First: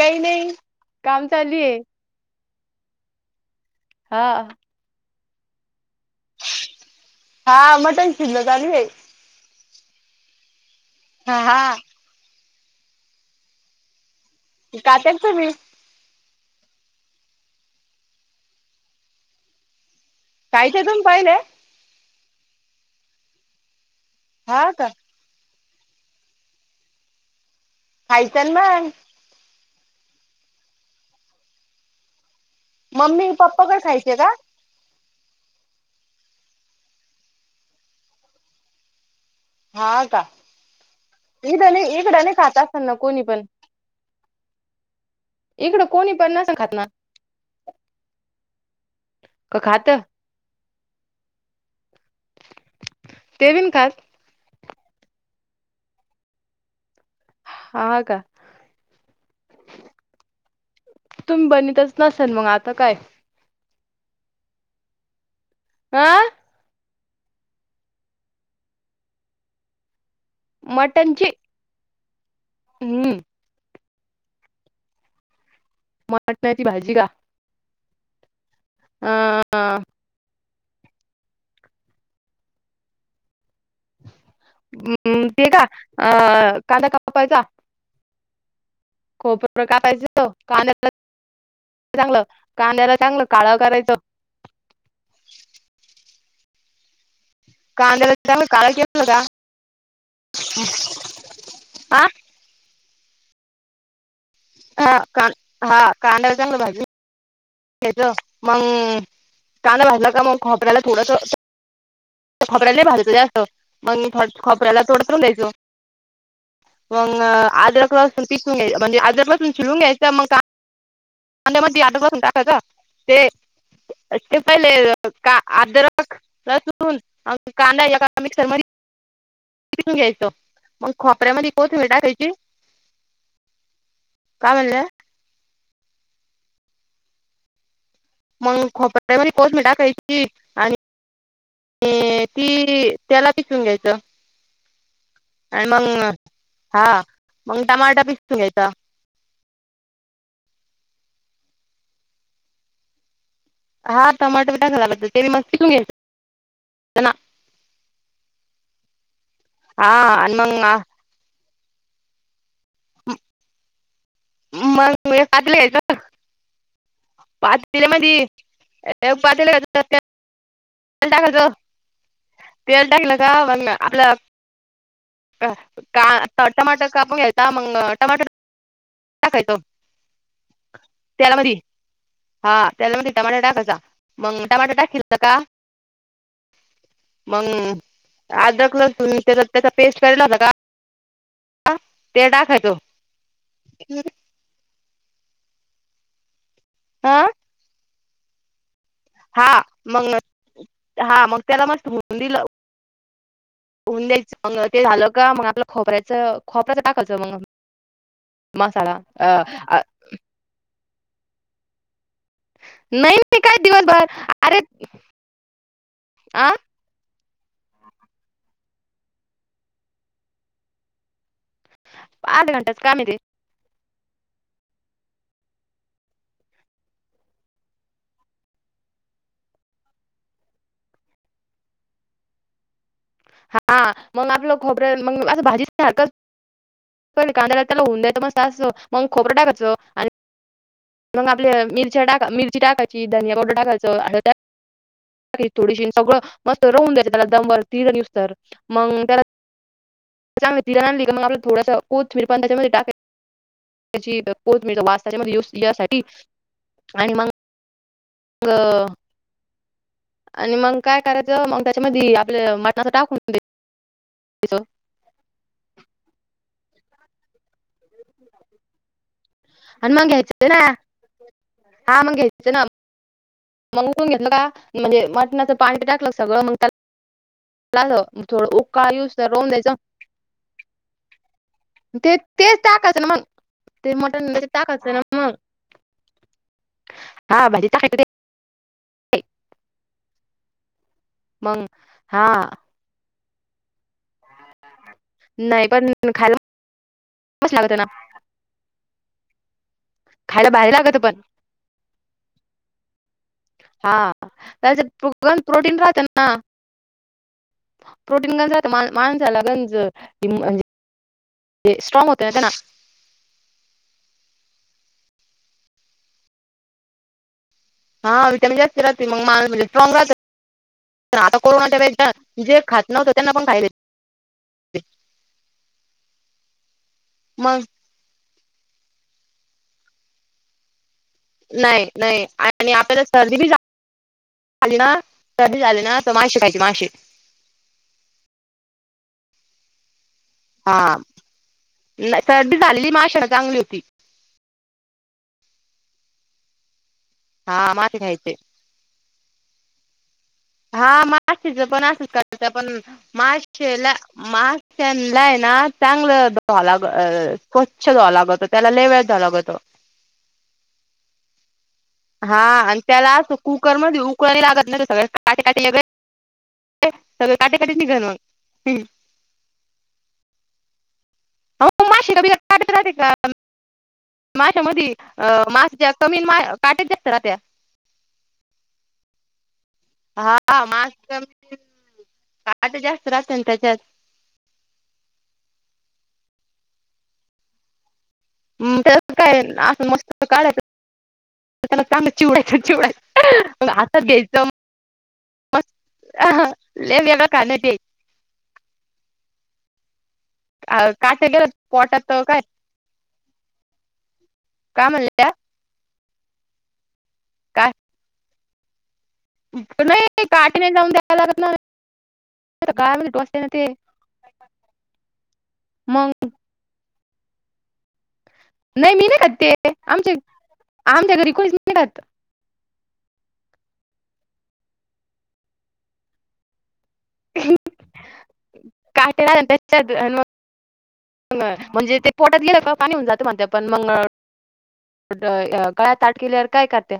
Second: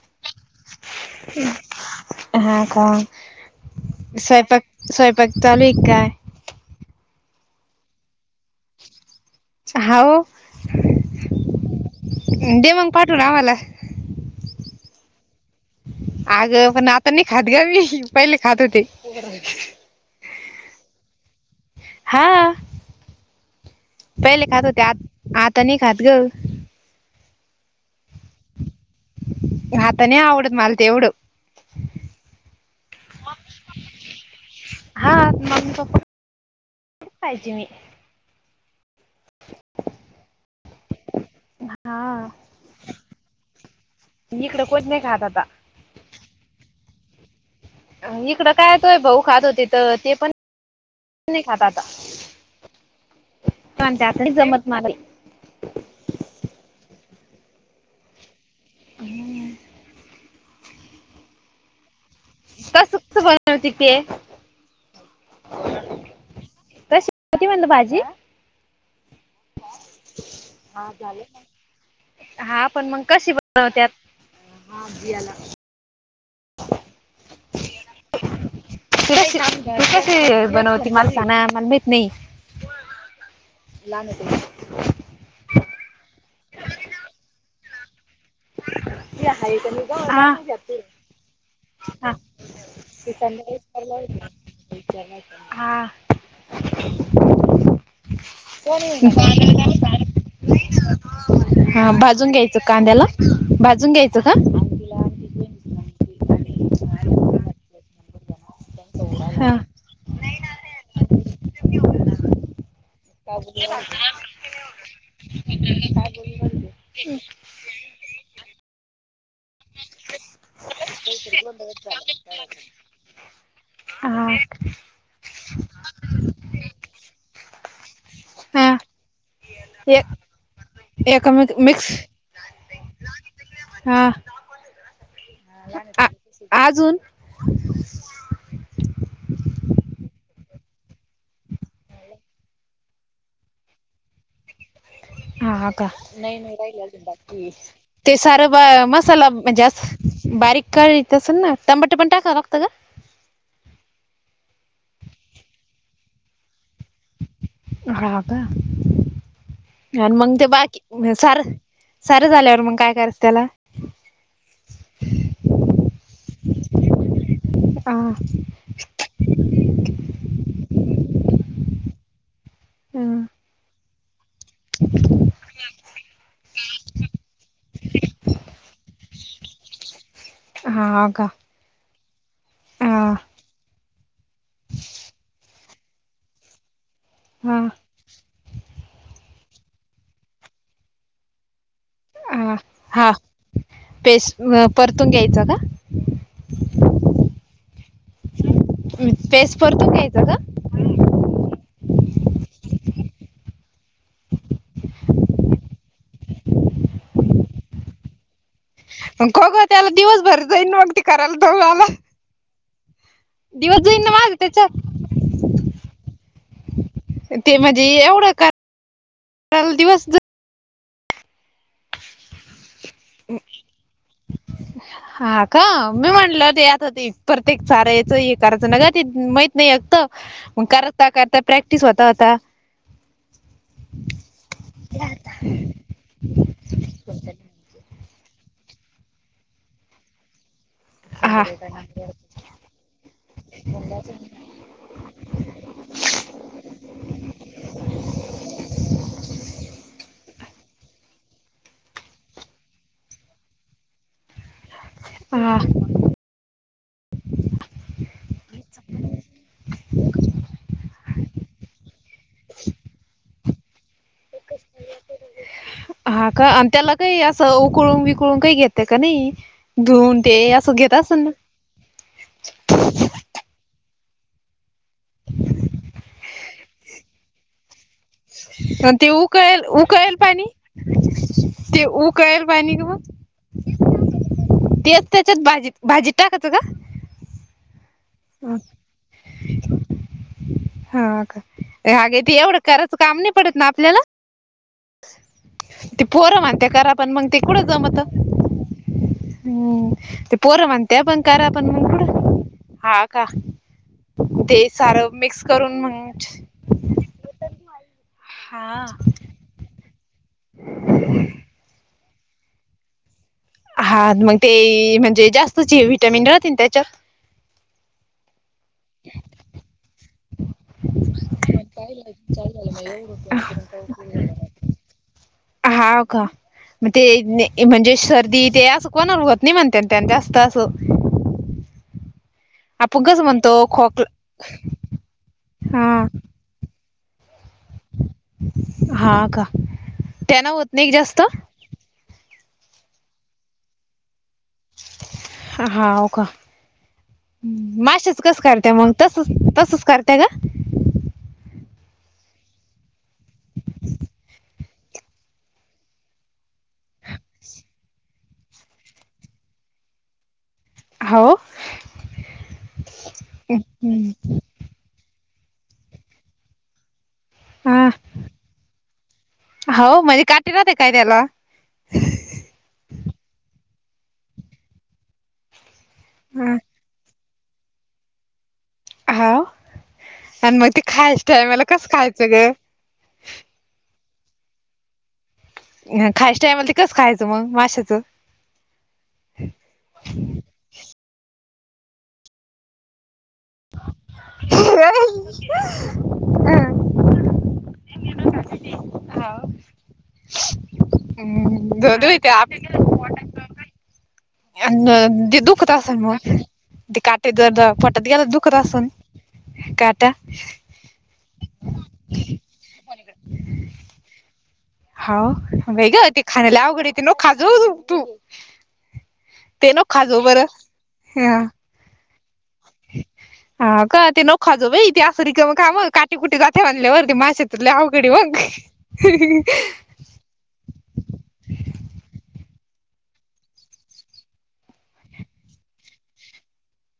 काही नाही काम चालूये हा का हा. स्वयंपाक स्वयंपाक चालू एक काय हा मटन चिल्ल चालू आहे होव ह हा. देवांग पाठव आम्हाला. कात तुम्ही [unintelligible] अग पण आता नाही खात ग मी पहिले खात होते. कायचा तुम्ही पाहिले. हा पहिले खात हा होते. का आ आता नाही. खात ग हायचल मग आता नाही आवडत. मला तेवढं मम्मी पप्पाकडे खायचे का? हा मग पाहिजे मी हा का ड नाही इकडं नाही खात असना कोणी पण इकडे कोणीच नाही खात त इकडं कोणी पण न सां खात ना इकडं काय तोय भाऊ खात होते तर ते पण नाही खात आता ते बी नाय खात तरी जमत नाही आ का आणि आहे [unintelligible] तुम्ही बनीतच नसेल मग आता काय? वतीिक [unintelligible] हो आ कशी होती म्हणत भाजी? हा झाले मटणची हा पण मग हम्म कशी बनवतात हा अयाला [unintelligible] मटण्याची भाजी का? अ तय [unintelligible] कसे बनवते मला खना मला माहित नाही हम् ते का अ कांदा कापायचा खोबरं कापायचं पाहिज हो का चांगलं कांद्याला चांगलं काळं करायचं हा [unintelligible] कांद्याला चांगलं काळं केलं का हा भाजून घ्यायच कांद्याला भाजून घ्यायचं का? हा का हा कांद्यावर चांगलं भाजी घ्याज मग हा का नाही वाजलं का मग खपऱ्याला थोड ोऱ्यालालतं मगथ खोऱ्याला ोड वंग आ्र क्लास खिसून घ्यायचं मग अजुन [inaudible] अध्यामध्ये आठ बासून टाकायच ते हा ते पहिले [unintelligible] का आदरकसून कांदा याका मिक्सर म हा ून ए घ्यायच मग खोपऱ्यामध्ये एकमेक कोत मिक्स टाकायची हा का म्हण हा अजून मग खोप कोर्स म टाकायची आणि [inaudible] ते ती त्याला पिसवून घ्यायचं आणि हा मग का हा मग टमाटा ते पिसून सार ब घ्यायचा मसाला मग जास्त बारीक काळीे असल ना टमाटे पण टाकाव लागत का हा टमाटो बी टाका झाला तर ते मी मस्त चिरून घ्या ना रा का हा आणि मंग ते मग बाकी सार सारं झाल्यावर मग काय करायचं त्याला मग पातेलं घ्यायचं पातल्या मध्ये अ एक पातेल घ्याच त्याच्यामध्ये तेल टाकायचं तेल टाकल का आपल्या का का टमाटर कापून घ्यायचा मग टमाटर [unintelligible] हा का तेलामधी हा तेलामध्ये टोमाॅटो टाकायचा मग टोमाॅटो टाकेलं का [inaudible] मग अद्रक, लसून त्याचा त्याचा पेस्ट करायला लागल का ते अ टाकायचं हा पेस्ट परतून घ्यायचं का हा [inaudible] हा परतून मग घ्यायचं हा मग त्याला मस्त भुनुन दिलं होऊन द्यायचं मग ते झालं का मग आपलं खोबऱ्याच खोबऱ्याच टाकायचं मग मसाला का खो अह ग अ त्याला दिवसभर [unintelligible] करायला नाही नाही काय दिवस जाईन दिवनभर ना माझ अरे त्याच्यात अ ते म्हणजे एवढं का दिवस आध्या घंटाच काम आहे ते [inaudible] हा का मी म्हटलं ते आता ते प्रत्येक चारायचं हे करायचं ना का ते माहतू नाही अत मग करता करता प्रॅक्टिस होता होता हा मग आपलं खोबरे मग असं भाजी ह कांद त्याला ऊन द्याच मस्त असं खोबर टाकायच आणि मग हा आपल्या मिरच्या टा मिरची टाकायची धनिया पावडर टाकायचं थोडीशी सगळं मस्त राहून द्यायंच त्याला दमबर तीन दिवस तर मग त्याला त्याची चांगली धिरा आणली का थोडासा कोथिंबीर थोडंसं टाकायचं कोथिंबीरचा वास त्याला हा येण्यासाठी आणि मग तर आणि मग काय करायचं मग त्याच्यामध्ये आपलं मटणाचं टाकून द्याच हा का त्याला काही असं उकळून बिकळून काही घेते का नाही आणि मग धुऊन ते घ्यायचं ना असं घेत असल ना हा मग घ्यायचं ना मग उकळून घेतलं का म्हणजे मटणाचं पाणी टाकलं सगळं मग त्या ला मग थोडं उकाळ ते येऊस तवर राहून उकळेल द्यायच उकळेल पाणी ते तेच टाकाचं ना मग ते मटण टाकायचं ना तेच मग त्याच्यात भाजीत भाजीत टाकायचं का? हा भाजी टाकाय हा कां मग हा ते एवढं करत तसं काम नाही पडतं ना आपल्याला नाही पण ते खायला पोरं म्हणतंय करा पण मग ते मस्त कुठं लागत ना जमतं हम्म ते खायला पोरं भारी म्हणतंय लागत त्या पण करा पण कुठं हा का हा ते त्याच सार गंज मिक्स प्रोटीन करून राहत मग ना प्रोटीन ग हा माणसाला गंज [inaudible] स्ट्रॉंग होते यात ना, हा मग ते, म्हणजे जास्तची विटॅमिन राहते ना त्यांच्यात. हा व्हिटॅमिन जास्त राहती मग, मा म्हणजे स्ट्रॉग राहती. आता कोरोनाच्या वेली जे खातं नव्हतं. त्यांना पण खायाले. हाव का, मग ते मग म्हणजे सर्दी ते असं. कोणा होत नाही म्हणत्यात असं जास्त असं नाही. नाही. आणि आपण आपल्याला कसं सर्दी बी म्हणतो खोकला झाली ना सर्दी झाली ना हा तर मासे खायचे मासे हा का त्यांना होत नाही हा जास्त नाही सर्दी झालेली मास्याला चांगली होती हाव कां, हा मासे मासेच खायचे कसं कराय त्यामुळं तसचं तसचं करताय का. हा मासेच पण असंच करतात. पण मासे ला मा त्यांना यना चांगलं धुवावं लागलं, स्वच्छ धुवाव लागत त्याला लय वेळ धुवा लागतं. हो. हा, आणि त्याला असं कुकर मध्ये उकळून लागत नाही सगळ काटे काटे लगेज. सगळे काटे काटे हा निघालं. हम, हाव म्हणजे काटे राहते काय त्याला. हो मासे मध्ये काटे राहते [unintelligible] कमी मास काट जास्त राहतंय. हाव आणि हा मग ते मासे खायच्या कमी टायमाला कसं आणि खायचं ग? काटे जास्त राहते ना तेचात. खायच टाईम ला ते, कसं खायचं मग माशाचं. म... त्याचात काय असं मस्त काढायचं. त्याला चांगलं चुडायचं चुडायचं. [unintelligible] काट गेलं पोटात काय [unintelligible] काय म्हणल्या ते दुखतं असन मग, ते काटे जर काट पोटात गेला दुखत असन. नाही काटे नाही जाऊन द्यायला लागत ना, गळया मध्ये टोचतंय ना ते, हाव बाई मग गं खाणं लई आवघड ते, नको खात जाऊ तू. नाही मी नाही खातं ते, नको खा आमच्या जाऊ बरं आमच्याघरी कोणीचं नाही खातं. हाव का ते नको खात जाऊ बाई ते, असं रिकामं कामं काटे कुटे जातंय म्हणालावर. ते मासेचं लई अवघड आहे काटे राहत्या मग. ना त्याच्यात म्हणजे ते पोटात गेलं का, पाणी होऊन जातं पण मगं. गळ्यात अटकेल्यावर काय करत्या.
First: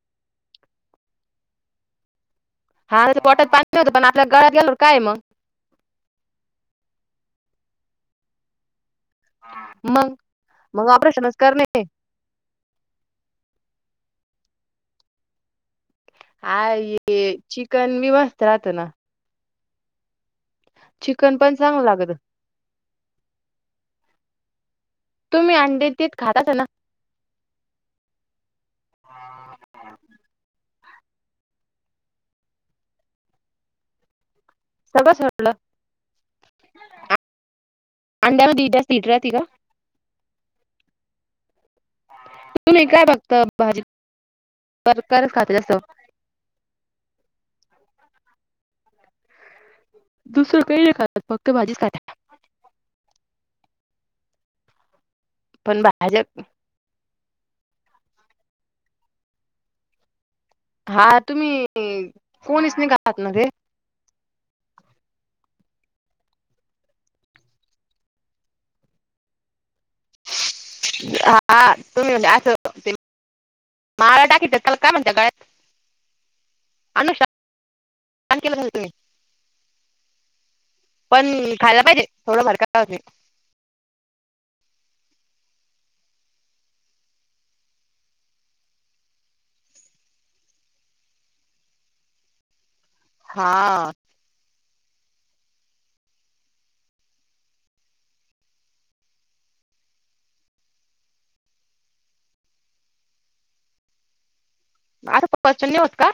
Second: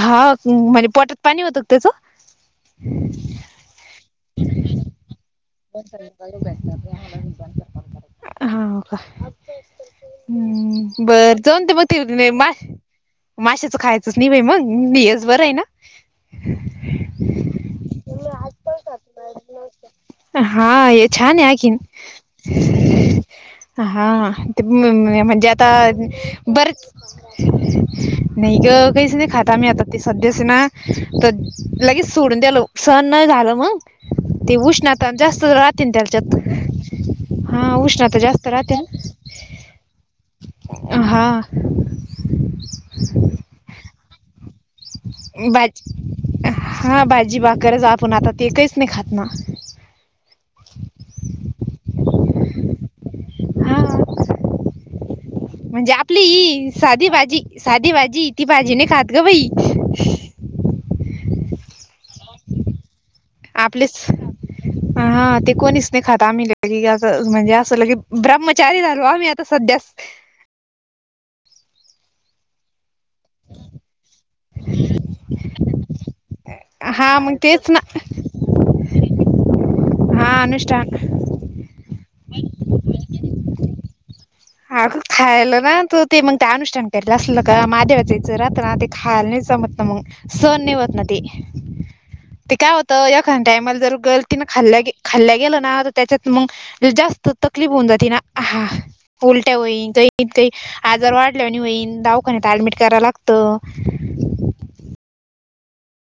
हा म्हणजे पोटात पाणी होतं का त्याचं. हा पोटात पाणी होतं, पण आपल्या गळात गेल्या वर काय मगं. हाव का. मग मग हम्म.. ऑपरेशनच बरं करणे जाऊन ते मग. नाही मास माशाचं खायचंच नाही बाई मगं, हेच बरं आहे ना. हाय ये, चिकन मी मस्त राहतो ना. हा ये चिकन छान पण आखिन, चांगलं लागत हा ते म्हणजे तुम्ही आता अंडे तेच खाताच ना बरचं. नाही ग काहीच नाही खात आम्ही, आता ती सध्या स ना तर लगेच सोडून द्यालो. सण नाही झालं मग ते, उष्णता सगळं जास्त सोडलं राहते तेच्यात. हा उष्णता जास्त अंड्यामध्ये राहत्याल जास्त हिट राहते का हा. तुम्ही काय बघता. जास्त बाजी हा, बाजी बाकरच आपण आता तेच काहीच नाही खात ना. दुसर काही र खात. पक्क भाजीच खात्या. हा.. पण म्हणजे आपली भाज्या ई. साधी भाजी, साधी भाजी ती भाजी नाही खातं गं बाई. हा तुम्ही कोणीच नाही खात ना ते. आपलीच हा ते, कोणीच नाही खात लगे असं म्हणजे असं. ब्रह्मचारी राहिलो. आम्ही आता सध्यास. हा तुम्ही असं. माळा टाकीित चला काय म्हणत गळ्यात हा मग तेच ना. आण के ब तुमही हा अनुषान पण खायला पाहिजे थोडं भारकाजे हा खायला ना तो ते मग ते अनुष्ठान करायलं असलं का मादेवा जायचं राह ना ते खाय. समत ना मग सण निवत ना ती ते काय होत एखाान टायमाला हा जर गल तिन खाल्ल्या गे खाल्ल्या गेल ना त्याच्यात मग जास्त तकलीफ होऊन जाति ना आ. उलट्या होईन काही काही आजार वाढल्या नाही होईन दावखान्यात ऍडमिट करायला लागत. मच् होत का?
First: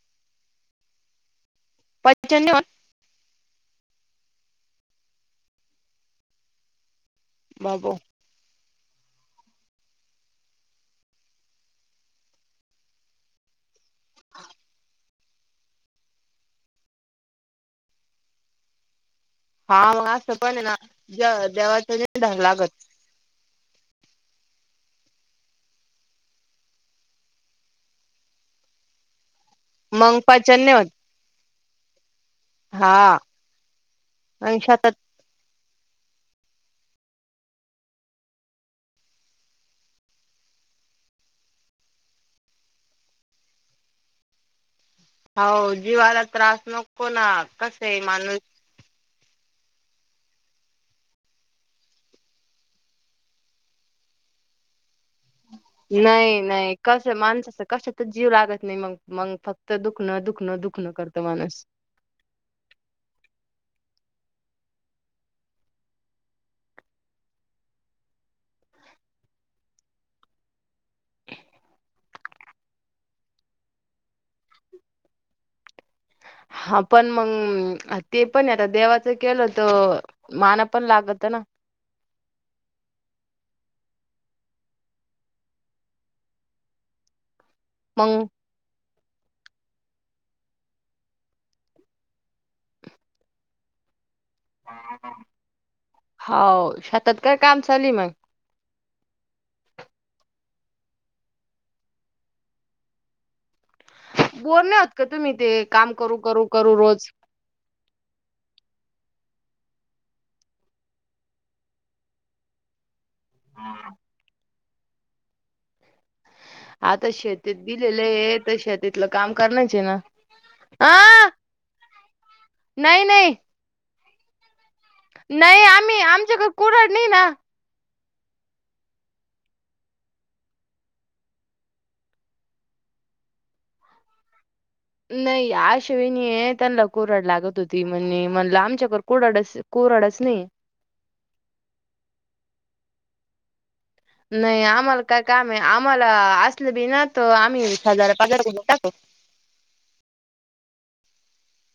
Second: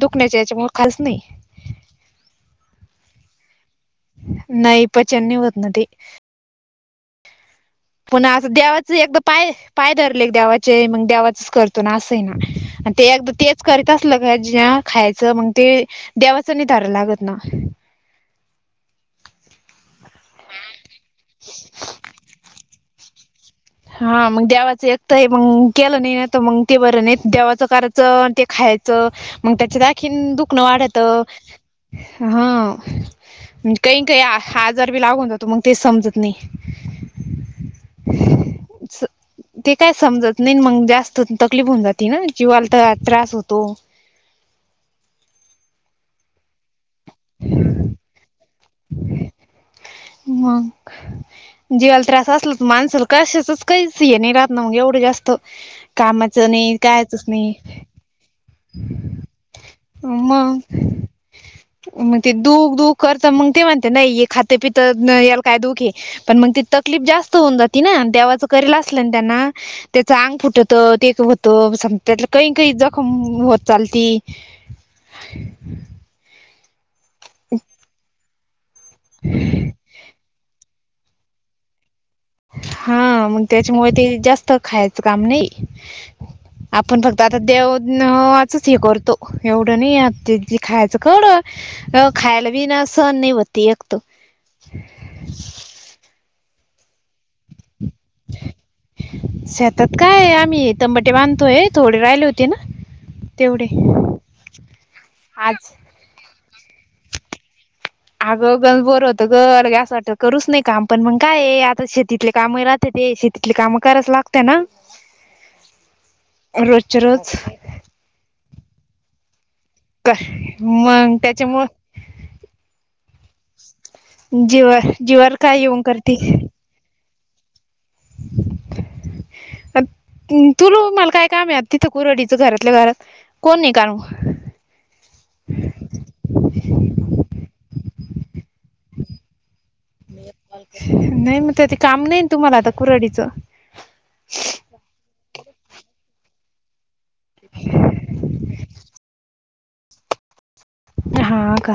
दुखण्याचे याच्यामुळे खाास नाही. पंचन् नाही पचन नाही होत ना ते बाब पुन्हा असं देवाच एकदा पाय पाय धरले देवाचे मग देवाचच करतो ना असंही ना. ते एकदा तेच करीत असलं का ज खायचं मग ते देवाचं नि तारव लागत ना. हा असं पण ना देवाच नाही ध्यान लागत. हा मग देवाचं एक तर मग केलं नाही ना तर मग ते बरं नाही देवाचं कार ते खायचं मग मग त्याच्याखीन पचन दुखणं नाही होत वाढतं. हा हा काही काही आजार अंशातच बी लागून त मग ते समजत नाही. [unintelligible] ते काय समजत नाही मग जास्त तकलीफ होऊन जाते ना किवाला तर त्रास होतो. हो जीवाला त्रास नको ना कस आहे माणूस मग जीवाला त्रास असला तर माणसाला कशाचच काहीच ये नाही राह ना मग एवढं जास्त नाही कामाचं नाही कस कायचच नाही माणसाच कशा तच जीव लागत नाही मग मंग फक्त दुखणं दुखणं मग दुखणं करतं मानी माणूस मग ते दुख दुख करत मग ते म्हणते नाही हे खातं पित याला काय दुख हे. पण मग ती तकलीफ जास्त होऊन जाते ना देवाचं करेल असलं ना त्यांना त्याच अंग फुटत ते होतं त्यात काही काही जखम होत चालती. [unintelligible] हा पण मग ते पण आता देवाचं केलं तर माना पण लागत ना. हा मग त्याच्यामुळे ते जास्त खायचं काम नाही. आपण फक्त आता देऊ न मग हे करतो एवढं नाही आ जे खायचं कळ अ खायला वीना सहन नाही होती एकत. हाव शेतात काय काम चाली मग. [unintelligible] शेतात काय आम्ही तंबाटे बांधतोय थोडे राहिले होते ना. तेवढे बोर नाही होत का तुम्ही ते आज. काम करू करू करू रोज. अगं घरी बोर होतं ग असं वाटतं करूस नाही काम पण मग काय हे आता शेतीतले काम ती शेतीतली काम कराच लागते ना रोजच्या आता रोज शेतीत दिलेलय तर शेतीतलं काम करण्याच आहे ना कर आ मग त्याच्यामु नाही नाही. जीवर जेवण काय नाही येऊन आम्ही करते. आमच्याकडे कुऱ्हाड नाही ना अ तु ल मला काय काम आहे तिथं कुरडीचं घरातल्या घरात कोण नि कालू नाही अश्विनी आहे त्यांना कोरड लागत होती म्हणल आम त्याच्या कुडड कोूरडच नाही. नाही मग ते ते काम नाही तुम्हाला आता कुराडीचं नाही आम्हाला काय काम आहे आम्हाला असलं बी ना तर आम्ही हजार पगार [unintelligible] टाकू हा का्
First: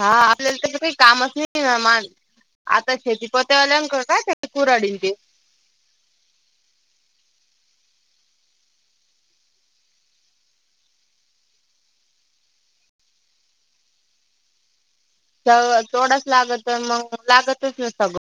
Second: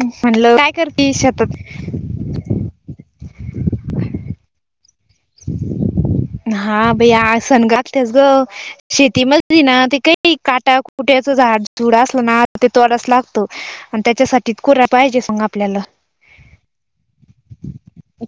हा आपल्याला काय त्याचं काही करतीये कामच शेतात नाही ना मान आता शेतीपत आल्यान [unintelligible] का काय शेती कुराडींचे हा बे आ सण आत्या ग शेतीमध्येली ना ते काही काटा कुट्याचं झाड झुड असलं ना ते तोडच लागतो. आणि त्याच्यासाठी कुऱ्हाड पाहिजेच. तेोडाच लागत मग लागतच ना सगळं